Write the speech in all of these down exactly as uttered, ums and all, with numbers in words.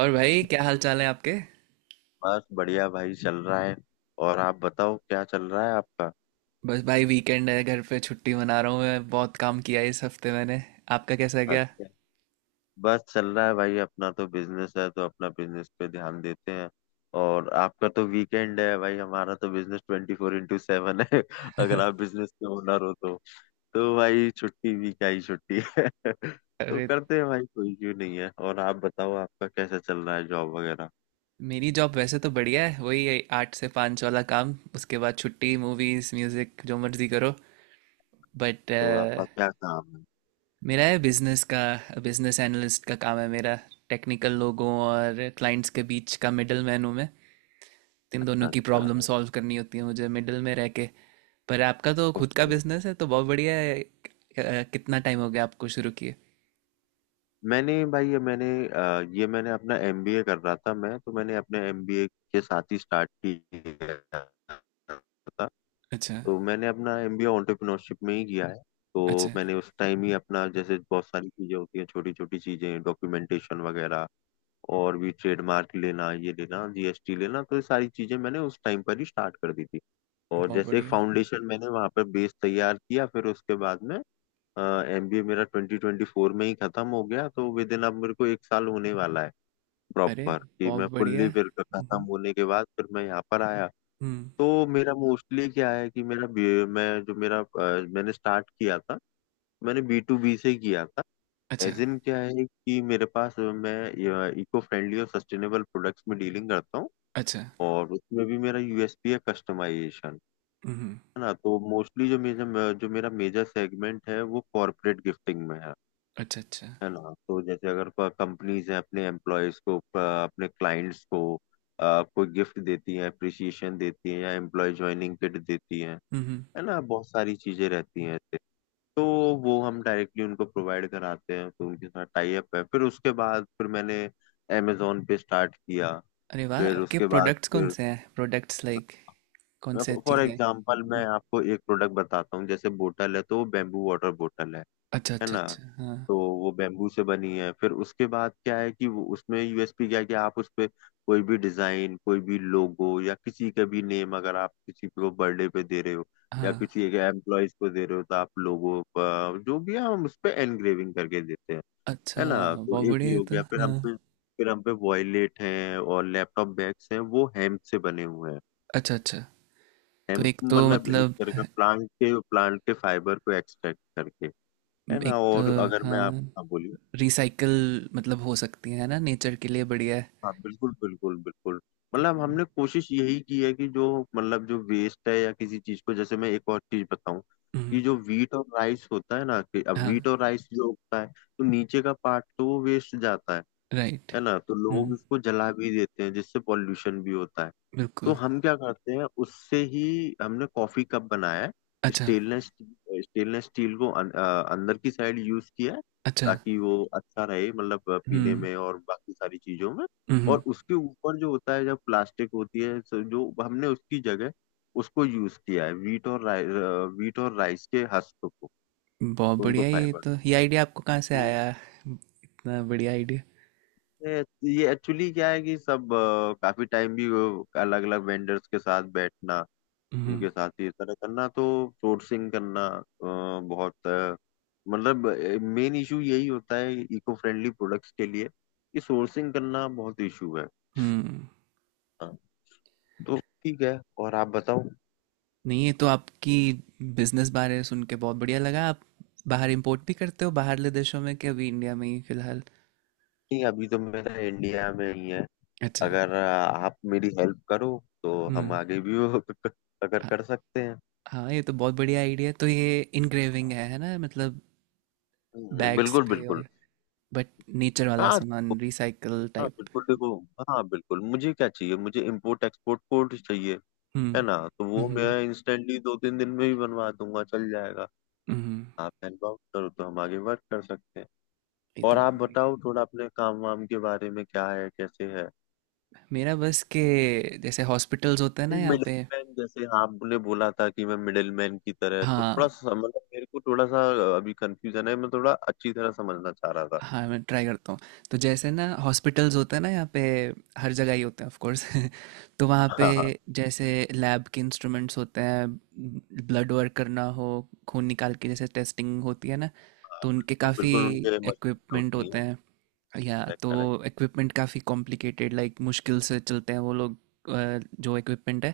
और भाई क्या हाल चाल है आपके। बस बढ़िया भाई, चल रहा है। और आप बताओ, क्या चल रहा है आपका? बस भाई वीकेंड है, घर पे छुट्टी मना रहा हूँ। मैं बहुत काम किया है इस हफ्ते मैंने। आपका कैसा गया। अच्छा। बस चल रहा है भाई, अपना तो बिजनेस है, तो अपना बिजनेस पे ध्यान देते हैं। और आपका तो वीकेंड है भाई, हमारा तो business twenty four into seven है अगर आप बिजनेस के ओनर हो तो। तो भाई छुट्टी भी क्या ही छुट्टी है तो अरे, करते हैं भाई, कोई इश्यू नहीं है। और आप बताओ, आपका कैसा चल रहा है, जॉब वगैरह? मेरी जॉब वैसे तो बढ़िया है, वही है, आठ से पाँच वाला काम, उसके बाद छुट्टी मूवीज म्यूजिक जो मर्जी करो। बट तो आपका क्या काम है? मेरा है बिजनेस का। बिजनेस एनालिस्ट का काम है मेरा। टेक्निकल लोगों और क्लाइंट्स के बीच का मिडल मैन हूँ मैं। इन दोनों की अच्छा प्रॉब्लम सॉल्व करनी होती है मुझे मिडिल में रह के। पर आपका तो खुद का अच्छा। बिजनेस है तो बहुत बढ़िया है। अ, कितना टाइम हो गया आपको शुरू किए। मैंने भाई ये मैंने अ, ये मैंने अपना एम बी ए कर रहा था, मैं तो मैंने अपने एम बी ए के साथ ही स्टार्ट किया था। अच्छा, तो मैंने अपना एमबीए एंटरप्रेन्योरशिप में ही किया है। तो अच्छा। मैंने उस टाइम ही अपना, जैसे बहुत सारी चीजें होती हैं, छोटी छोटी चीजें, डॉक्यूमेंटेशन वगैरह, और भी ट्रेडमार्क लेना, ये लेना, जी एस टी लेना, तो ये सारी चीजें मैंने उस टाइम पर ही स्टार्ट कर दी थी। और बहुत जैसे एक बढ़िया। फाउंडेशन मैंने वहां पर बेस तैयार किया, फिर उसके बाद में एम बी ए मेरा ट्वेंटी ट्वेंटी फोर में ही खत्म हो गया, तो विद इन अब मेरे को एक साल होने वाला है अरे, प्रॉपर, कि बहुत मैं बढ़िया। फुल्ली फिर खत्म हम्म। होने के बाद फिर मैं यहाँ पर आया। हम्म। तो मेरा मोस्टली क्या है कि मेरा बी- मैं जो मेरा अ, मैंने स्टार्ट किया था, मैंने बी टू बी से किया था। अच्छा, एज इन क्या है कि मेरे पास अ, मैं इको फ्रेंडली और सस्टेनेबल प्रोडक्ट्स में डीलिंग करता हूँ। अच्छा। और उसमें भी मेरा यू एस पी है कस्टमाइजेशन। हम्म। है ना, तो मोस्टली जो मेरा जो मेरा मेजर सेगमेंट है वो कॉर्पोरेट गिफ्टिंग में है। अच्छा, अच्छा। है ना, तो जैसे अगर कंपनीज हैं, अपने एम्प्लॉयज को अ, अपने क्लाइंट्स को अ, कोई गिफ्ट देती है, अप्रिसिएशन देती है, या एम्प्लॉय ज्वाइनिंग किट देती है हम्म। है ना, बहुत सारी चीजें रहती हैं ऐसे। तो वो हम डायरेक्टली उनको प्रोवाइड कराते हैं, तो उनके साथ टाई अप है। फिर उसके बाद फिर मैंने अमेजोन पे स्टार्ट किया। अरे वाह, फिर आपके उसके बाद प्रोडक्ट्स कौन फिर से हैं? प्रोडक्ट्स लाइक कौन से फॉर चीज़ें हैं? एग्जाम्पल मैं आपको एक प्रोडक्ट बताता हूँ, जैसे बोटल है तो वो बेम्बू वाटर बोटल है। अच्छा, है अच्छा, ना, अच्छा, हाँ। तो वो बेम्बू से बनी है। फिर उसके बाद क्या है कि वो, उसमें यू एस पी क्या है कि आप उस पे कोई भी डिजाइन, कोई भी लोगो या किसी का भी नेम, अगर आप किसी को बर्थडे पे दे रहे हो या हाँ। किसी एक एम्प्लॉयज को दे रहे हो, तो आप लोगो जो भी है हम उस पे एनग्रेविंग करके देते हैं। अच्छा। है ना, तो बहुत एक बढ़िया ये है। हो तो गया। फिर हम हाँ, पे फिर हम पे वॉयलेट हैं और लैपटॉप बैग्स हैं, वो हेम्प से बने हुए हैं। अच्छा, अच्छा। तो हेम्प एक तो मतलब एक मतलब, तरह का प्लांट के प्लांट के फाइबर को एक्सट्रैक्ट करके। है ना, एक तो और अगर मैं आप, हाँ, हाँ, बोलिए। रिसाइकल मतलब हो सकती हैं, है ना, नेचर के लिए बढ़िया है। हाँ बिल्कुल बिल्कुल बिल्कुल। मतलब हमने कोशिश यही की है कि जो, मतलब जो वेस्ट है या किसी चीज को, जैसे मैं एक और चीज बताऊं हम्म। कि जो वीट और राइस होता है ना, कि अब हाँ। वीट और राइस जो होता है, तो नीचे का पार्ट तो वो वेस्ट जाता है। राइट। है ना, तो लोग हम्म। उसको जला भी देते हैं, जिससे पॉल्यूशन भी होता है। तो बिल्कुल। हम क्या करते हैं, उससे ही हमने कॉफी कप बनाया है। अच्छा। स्टेनलेस स्टेनलेस स्टील को अन- अ, अंदर की साइड यूज किया है, अच्छा। ताकि वो अच्छा रहे मतलब अ, पीने हम्म। में और बाकी सारी चीजों में। हम्म। और उसके ऊपर जो होता है, जब प्लास्टिक होती है, तो जो हमने उसकी जगह उसको यूज किया है वीट और राइ, वीट और राइस के हस्क को, बहुत उनको बढ़िया। ये फाइबर। तो ये आइडिया आपको कहाँ से तो आया? इतना बढ़िया आइडिया। ये ये एक्चुअली क्या है कि सब अ, काफी टाइम भी अलग अलग वेंडर्स के साथ बैठना, हम्म। उनके साथ ये तरह करना, तो सोर्सिंग करना अ, बहुत अ, मतलब मेन इशू यही होता है इको फ्रेंडली प्रोडक्ट्स के लिए कि सोर्सिंग करना बहुत इशू है। हम्म। हाँ, तो ठीक है, और आप बताओ? नहीं, ये तो आपकी बिजनेस बारे सुन के बहुत बढ़िया लगा। आप बाहर इंपोर्ट भी करते हो बाहरले देशों में कि अभी इंडिया में ही फिलहाल। नहीं, अभी तो मेरा इंडिया में ही है। अच्छा। अगर अ, आप मेरी हेल्प करो तो हम हम्म। आगे भी वो अगर हाँ। कर सकते हैं। हाँ, ये तो बहुत बढ़िया आइडिया है। तो ये इनग्रेविंग है है ना, मतलब हम्म, बैग्स बिल्कुल पे। बिल्कुल। और बट नेचर वाला हाँ सामान, रिसाइकल हाँ टाइप। बिल्कुल, देखो। हाँ बिल्कुल, मुझे क्या चाहिए, मुझे इम्पोर्ट एक्सपोर्ट कोड चाहिए, है हम्म। ना, तो हम्म। वो मैं हम्म। इंस्टेंटली दो तीन दिन में ही बनवा दूंगा, चल जाएगा। हम्म। आप हेल्प आउट करो तो हम आगे वर्क कर सकते हैं। ये तो और आप बहुत बढ़िया बताओ थोड़ा, अपने काम वाम के बारे में क्या है, कैसे है? है। मेरा बस के, जैसे हॉस्पिटल्स होते हैं ना यहाँ मिडिल पे। मैन, जैसे आपने बोला था कि मैं मिडिल मैन की तरह, तो थोड़ा हाँ। सा मतलब मेरे को थोड़ा सा अभी कंफ्यूजन है, मैं थोड़ा अच्छी तरह समझना चाह रहा था। हाँ, मैं ट्राई करता हूँ। तो जैसे ना हॉस्पिटल्स होते हैं ना यहाँ पे, हर जगह ही होते हैं ऑफ कोर्स। तो वहाँ पे, हाँ हाँ जैसे लैब के इंस्ट्रूमेंट्स होते हैं, ब्लड वर्क करना हो, खून निकाल के जैसे टेस्टिंग होती है ना। हाँ, तो उनके बिल्कुल काफ़ी बिल्कुल उनके मशीन इक्विपमेंट होती होते है। हैं। या करेक्ट करेक्ट। तो इक्विपमेंट काफ़ी कॉम्प्लिकेटेड, लाइक मुश्किल से चलते हैं वो लोग अ, जो इक्विपमेंट है।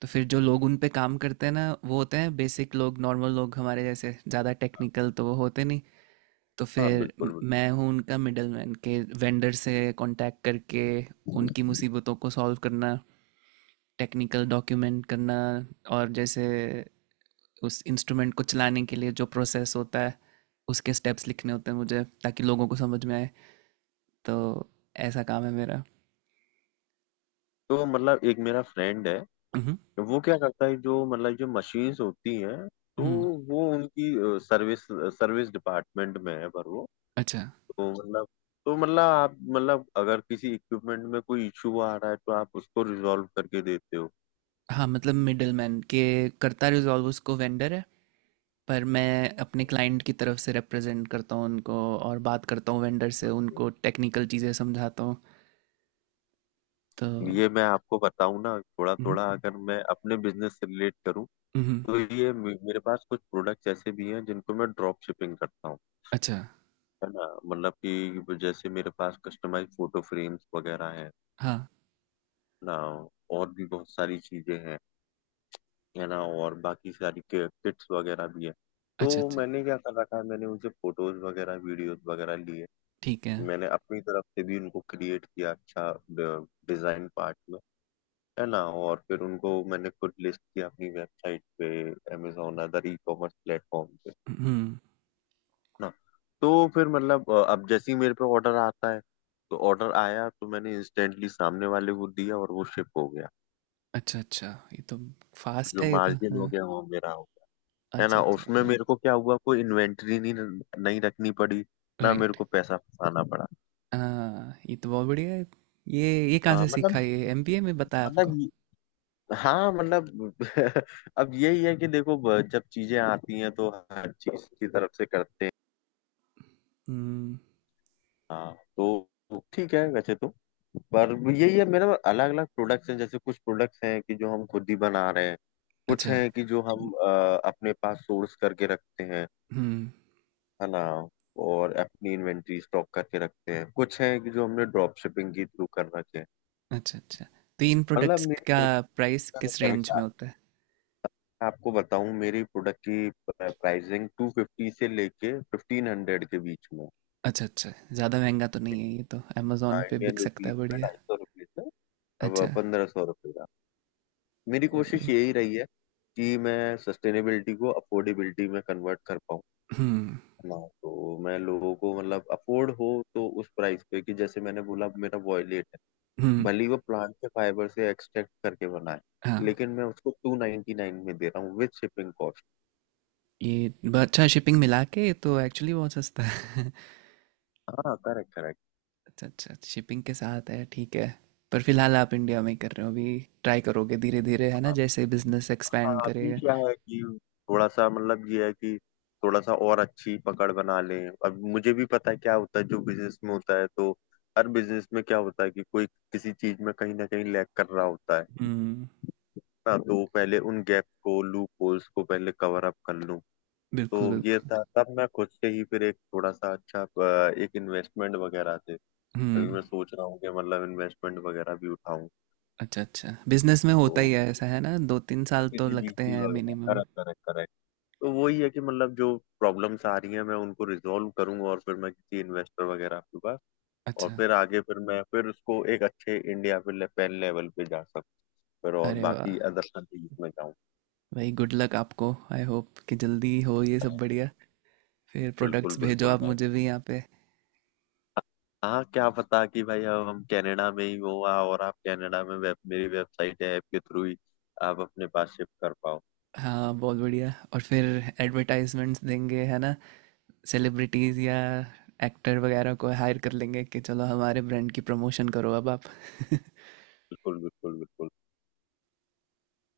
तो फिर जो लोग उन पे काम करते हैं ना, वो होते हैं बेसिक लोग, नॉर्मल लोग हमारे जैसे, ज़्यादा टेक्निकल तो वो होते नहीं। तो हाँ फिर म- बिल्कुल बिल्कुल। मैं हूँ उनका मिडल मैन, के वेंडर से कांटेक्ट करके उनकी मुसीबतों को सॉल्व करना, टेक्निकल डॉक्यूमेंट करना। और जैसे उस इंस्ट्रूमेंट को चलाने के लिए जो प्रोसेस होता है, उसके स्टेप्स लिखने होते हैं मुझे ताकि लोगों को समझ में आए। तो ऐसा काम है मेरा। तो मतलब एक मेरा फ्रेंड है, हम्म। वो क्या करता है, जो मतलब जो मशीन्स होती हैं, तो हम्म। वो उनकी सर्विस सर्विस डिपार्टमेंट में है, पर वो। अच्छा। तो मतलब तो मतलब आप, मतलब अगर किसी इक्विपमेंट में कोई इशू आ रहा है तो आप उसको रिजॉल्व करके देते हो? हाँ, मतलब मिडलमैन के, करता रिजॉल्व उसको वेंडर है, पर मैं अपने क्लाइंट की तरफ से रिप्रेजेंट करता हूँ उनको और बात करता हूँ वेंडर से, उनको टेक्निकल चीज़ें समझाता हूँ। तो हम्म। ये मैं आपको बताऊं ना, थोड़ा थोड़ा, अगर मैं अपने बिजनेस से रिलेट करूं, हम्म। तो ये मे- मेरे पास कुछ प्रोडक्ट्स ऐसे भी हैं जिनको मैं ड्रॉप शिपिंग करता हूँ। अच्छा। है ना, मतलब कि जैसे मेरे पास कस्टमाइज फोटो फ्रेम्स वगैरह हैं हाँ। ना, और भी बहुत सारी चीजें हैं। है ना, और बाकी सारी किट्स वगैरह भी है। तो अच्छा, अच्छा। मैंने क्या कर रखा है, मैंने उनसे फोटोज वगैरह वीडियोस वगैरह लिए, ठीक है। मैंने अपनी तरफ से भी उनको क्रिएट किया अच्छा डिजाइन पार्ट में, है ना, और फिर उनको मैंने खुद लिस्ट किया अपनी वेबसाइट पे, Amazon other e commerce platform पे। है हम्म। ना, तो फिर मतलब अ, अब जैसे ही मेरे पे ऑर्डर आता है, तो ऑर्डर आया तो मैंने इंस्टेंटली सामने वाले को दिया और वो शिप हो गया। अच्छा, अच्छा। ये तो फास्ट जो है ये तो, मार्जिन हो हाँ। गया वो मेरा हो। है अच्छा, ना, अच्छा। उसमें मेरे को क्या हुआ, कोई इन्वेंट्री नहीं नहीं रखनी पड़ी, ना मेरे राइट। को पैसा फंसाना पड़ा। हाँ, ये तो बहुत बढ़िया है। ये ये कहाँ हाँ से सीखा? मतलब ये एमबीए में बताया आपको? मतलब ये- हाँ मतलब अब यही है कि देखो, ब- जब चीजें आती हैं तो हर चीज की तरफ से करते हैं, हम्म। हाँ। तो ठीक है वैसे तो, पर यही है मेरा, अलग अलग प्रोडक्ट्स हैं, जैसे कुछ प्रोडक्ट्स हैं कि जो हम खुद ही बना रहे हैं, कुछ अच्छा। हैं कि जो हम अ, अपने पास सोर्स करके रखते हैं, हम्म। है ना, और अपनी इन्वेंट्री स्टॉक करके रखते हैं, कुछ है कि जो हमने ड्रॉप शिपिंग के थ्रू कर रखे हैं। अच्छा, अच्छा। तो इन मतलब प्रोडक्ट्स मेरी का प्राइस कोशिश किस है कि, रेंज में होता है? आपको बताऊं, मेरी प्रोडक्ट की प्राइसिंग टू फिफ्टी से लेके फिफ्टीन हंड्रेड के बीच में, अच्छा, अच्छा। ज़्यादा महँगा तो नहीं है ये तो, अमेज़न हाँ पे बिक इंडियन सकता है, रुपीज में, बढ़िया। ढाई सौ रुपये से अच्छा, अब पंद्रह सौ रुपये का। मेरी बहुत कोशिश बढ़िया। यही रही है कि मैं सस्टेनेबिलिटी को अफोर्डेबिलिटी में कन्वर्ट कर पाऊँ, हुँ। है ना, तो मैं लोगों को, मतलब अफोर्ड हो तो उस प्राइस पे, कि जैसे मैंने बोला मेरा वॉयलेट, हुँ। भले ही वो प्लांट के फाइबर से एक्सट्रैक्ट करके बनाए, हाँ। लेकिन मैं उसको टू नाइनटी नाइन में दे रहा हूँ विद शिपिंग कॉस्ट। ये ब अच्छा, शिपिंग मिला के ये तो एक्चुअली बहुत सस्ता है। हाँ करेक्ट करेक्ट। अच्छा, अच्छा, शिपिंग के साथ है, ठीक है। पर फ़िलहाल आप इंडिया में ही कर रहे हो अभी, ट्राई करोगे धीरे-धीरे, है ना, हाँ जैसे बिज़नेस एक्सपैंड हाँ, अभी करेगा। क्या है कि थोड़ा सा मतलब ये है कि थोड़ा सा और अच्छी पकड़ बना लें। अब मुझे भी पता है क्या होता है जो बिजनेस में होता है, तो हर बिजनेस में क्या होता है कि कोई किसी चीज में कहीं ना कहीं लैग कर रहा होता है, हुँ, ना, तो पहले उन गैप को, लूप होल्स को पहले कवर अप कर लूं। तो बिल्कुल, ये बिल्कुल। था, तब मैं खुद से ही फिर एक थोड़ा सा अच्छा अ, एक इन्वेस्टमेंट वगैरह थे। अभी हुँ, मैं सोच रहा हूँ कि मतलब इन्वेस्टमेंट वगैरह भी उठाऊं, अच्छा, अच्छा। बिज़नेस में तो होता ही है ऐसा, है ना, दो तीन साल तो किसी लगते बी सी हैं वगैरह। मिनिमम। Correct correct correct. तो वही है कि मतलब जो प्रॉब्लम्स आ रही हैं मैं उनको रिजॉल्व करूंगा, और फिर मैं किसी इन्वेस्टर वगैरह के पास, और अच्छा। फिर आगे फिर मैं फिर उसको एक अच्छे इंडिया पे ले, पेन लेवल पे जा सकूँ, फिर और अरे वाह, बाकी अदर कंट्रीज में जाऊँ। भाई गुड लक आपको, आई होप कि जल्दी हो ये सब, बढ़िया। फिर बिल्कुल प्रोडक्ट्स भेजो बिल्कुल। आप मुझे भी यहाँ पे। हाँ क्या पता कि भाई, अब हम कनाडा में ही हो आ- और आप कनाडा में वेब, मेरी वेबसाइट है ऐप के थ्रू ही आप अपने पास शिफ्ट कर पाओ। हाँ, बहुत बढ़िया। और फिर एडवर्टाइजमेंट्स देंगे, है ना, सेलिब्रिटीज़ या एक्टर वगैरह को हायर कर लेंगे कि चलो हमारे ब्रांड की प्रमोशन करो अब आप। बिल्कुल बिल्कुल बिल्कुल।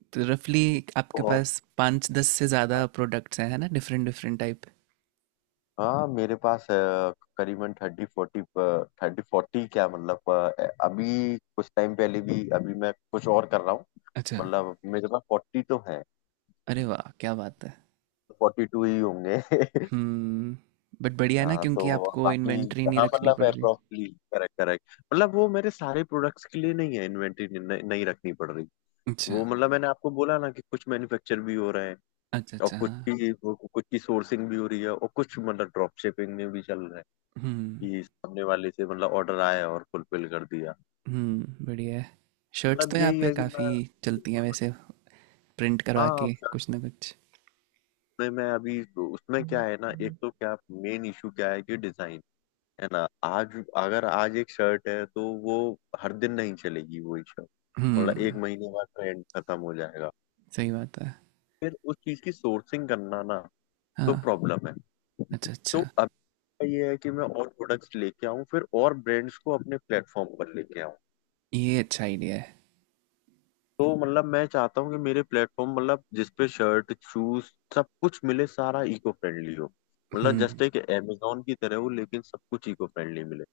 तो रफली आपके बहुत। पास पाँच दस से ज़्यादा हाँ प्रोडक्ट्स हैं, है ना, डिफरेंट डिफरेंट टाइप। हाँ, मेरे पास अ, करीबन थर्टी फोर्टी, थर्टी फोर्टी क्या, मतलब अ, अभी कुछ टाइम पहले भी, अभी मैं कुछ और कर रहा हूँ, अच्छा। मतलब मेरे पास फोर्टी तो है, अरे वाह, क्या बात है। फोर्टी टू ही होंगे हम्म। बट बढ़िया है ना, हाँ तो क्योंकि आपको बाकी, इन्वेंट्री नहीं हाँ रखनी मतलब पड़ रही। अप्रोप्रियली, करेक्ट करेक्ट, मतलब वो मेरे सारे प्रोडक्ट्स के लिए नहीं है, इन्वेंटरी नहीं रखनी पड़ रही। अच्छा, वो मतलब मैंने आपको बोला ना कि कुछ मैन्युफैक्चर भी हो रहा है, अच्छा, और अच्छा, कुछ हाँ। की वो- कुछ की सोर्सिंग भी हो रही है, और कुछ मतलब ड्रॉप शिपिंग में भी चल रहा है, हम्म। कि सामने वाले से मतलब ऑर्डर आया और फुलफिल कर दिया। हम्म। बढ़िया है। शर्ट्स मतलब तो यहाँ यही पे है कि काफ़ी मैं, चलती हैं वैसे, प्रिंट करवा हाँ के साथ कुछ ना कुछ। में, मैं अभी उसमें क्या है ना, एक तो क्या, मेन इशू क्या है कि डिजाइन, है ना, आज अगर आज एक शर्ट है तो वो हर दिन नहीं चलेगी वही शर्ट, मतलब हम्म। एक महीने बाद ट्रेंड खत्म हो जाएगा, सही बात है। फिर उस चीज की सोर्सिंग करना, ना, तो हाँ। प्रॉब्लम है। अच्छा, अच्छा। तो अब, तो ये है कि मैं और प्रोडक्ट्स लेके आऊँ, फिर और ब्रांड्स को अपने प्लेटफॉर्म पर लेके आऊँ। ये अच्छा आइडिया है। तो मतलब मैं चाहता हूँ कि मेरे प्लेटफॉर्म, मतलब जिसपे शर्ट, शूज, सब कुछ मिले, सारा इको फ्रेंडली हो, मतलब हम्म। जस्ट एक अमेजोन की तरह हो, लेकिन सब कुछ इको फ्रेंडली मिले,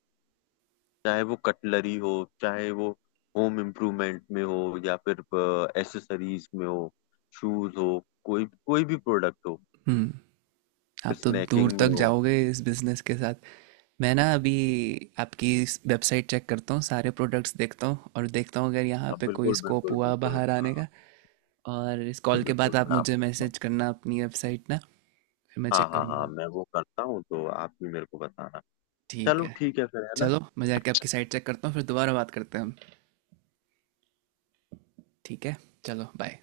चाहे वो कटलरी हो, चाहे वो होम इम्प्रूवमेंट में हो, या फिर एसेसरीज में हो, शूज हो, कोई कोई भी प्रोडक्ट हो, हम्म। फिर आप तो दूर स्नैकिंग तक में हो। जाओगे इस बिजनेस के साथ। मैं ना अभी आपकी वेबसाइट चेक करता हूँ, सारे प्रोडक्ट्स देखता हूँ, और देखता हूँ अगर यहाँ हाँ पे कोई बिल्कुल स्कोप बिल्कुल हुआ बिल्कुल। बाहर आने हाँ का। और इस कॉल के बाद बिल्कुल, आप मैं मुझे आपको बताऊँ। मैसेज करना अपनी वेबसाइट ना, फिर मैं हाँ चेक हाँ करूँगा। हाँ, मैं वो करता हूँ, तो आप भी मेरे को बताना। ठीक चलो, है, ठीक है फिर, है ना। चलो मैं जाके आपकी साइट चेक करता हूँ, फिर दोबारा बात करते हैं हम। ठीक है। चलो बाय।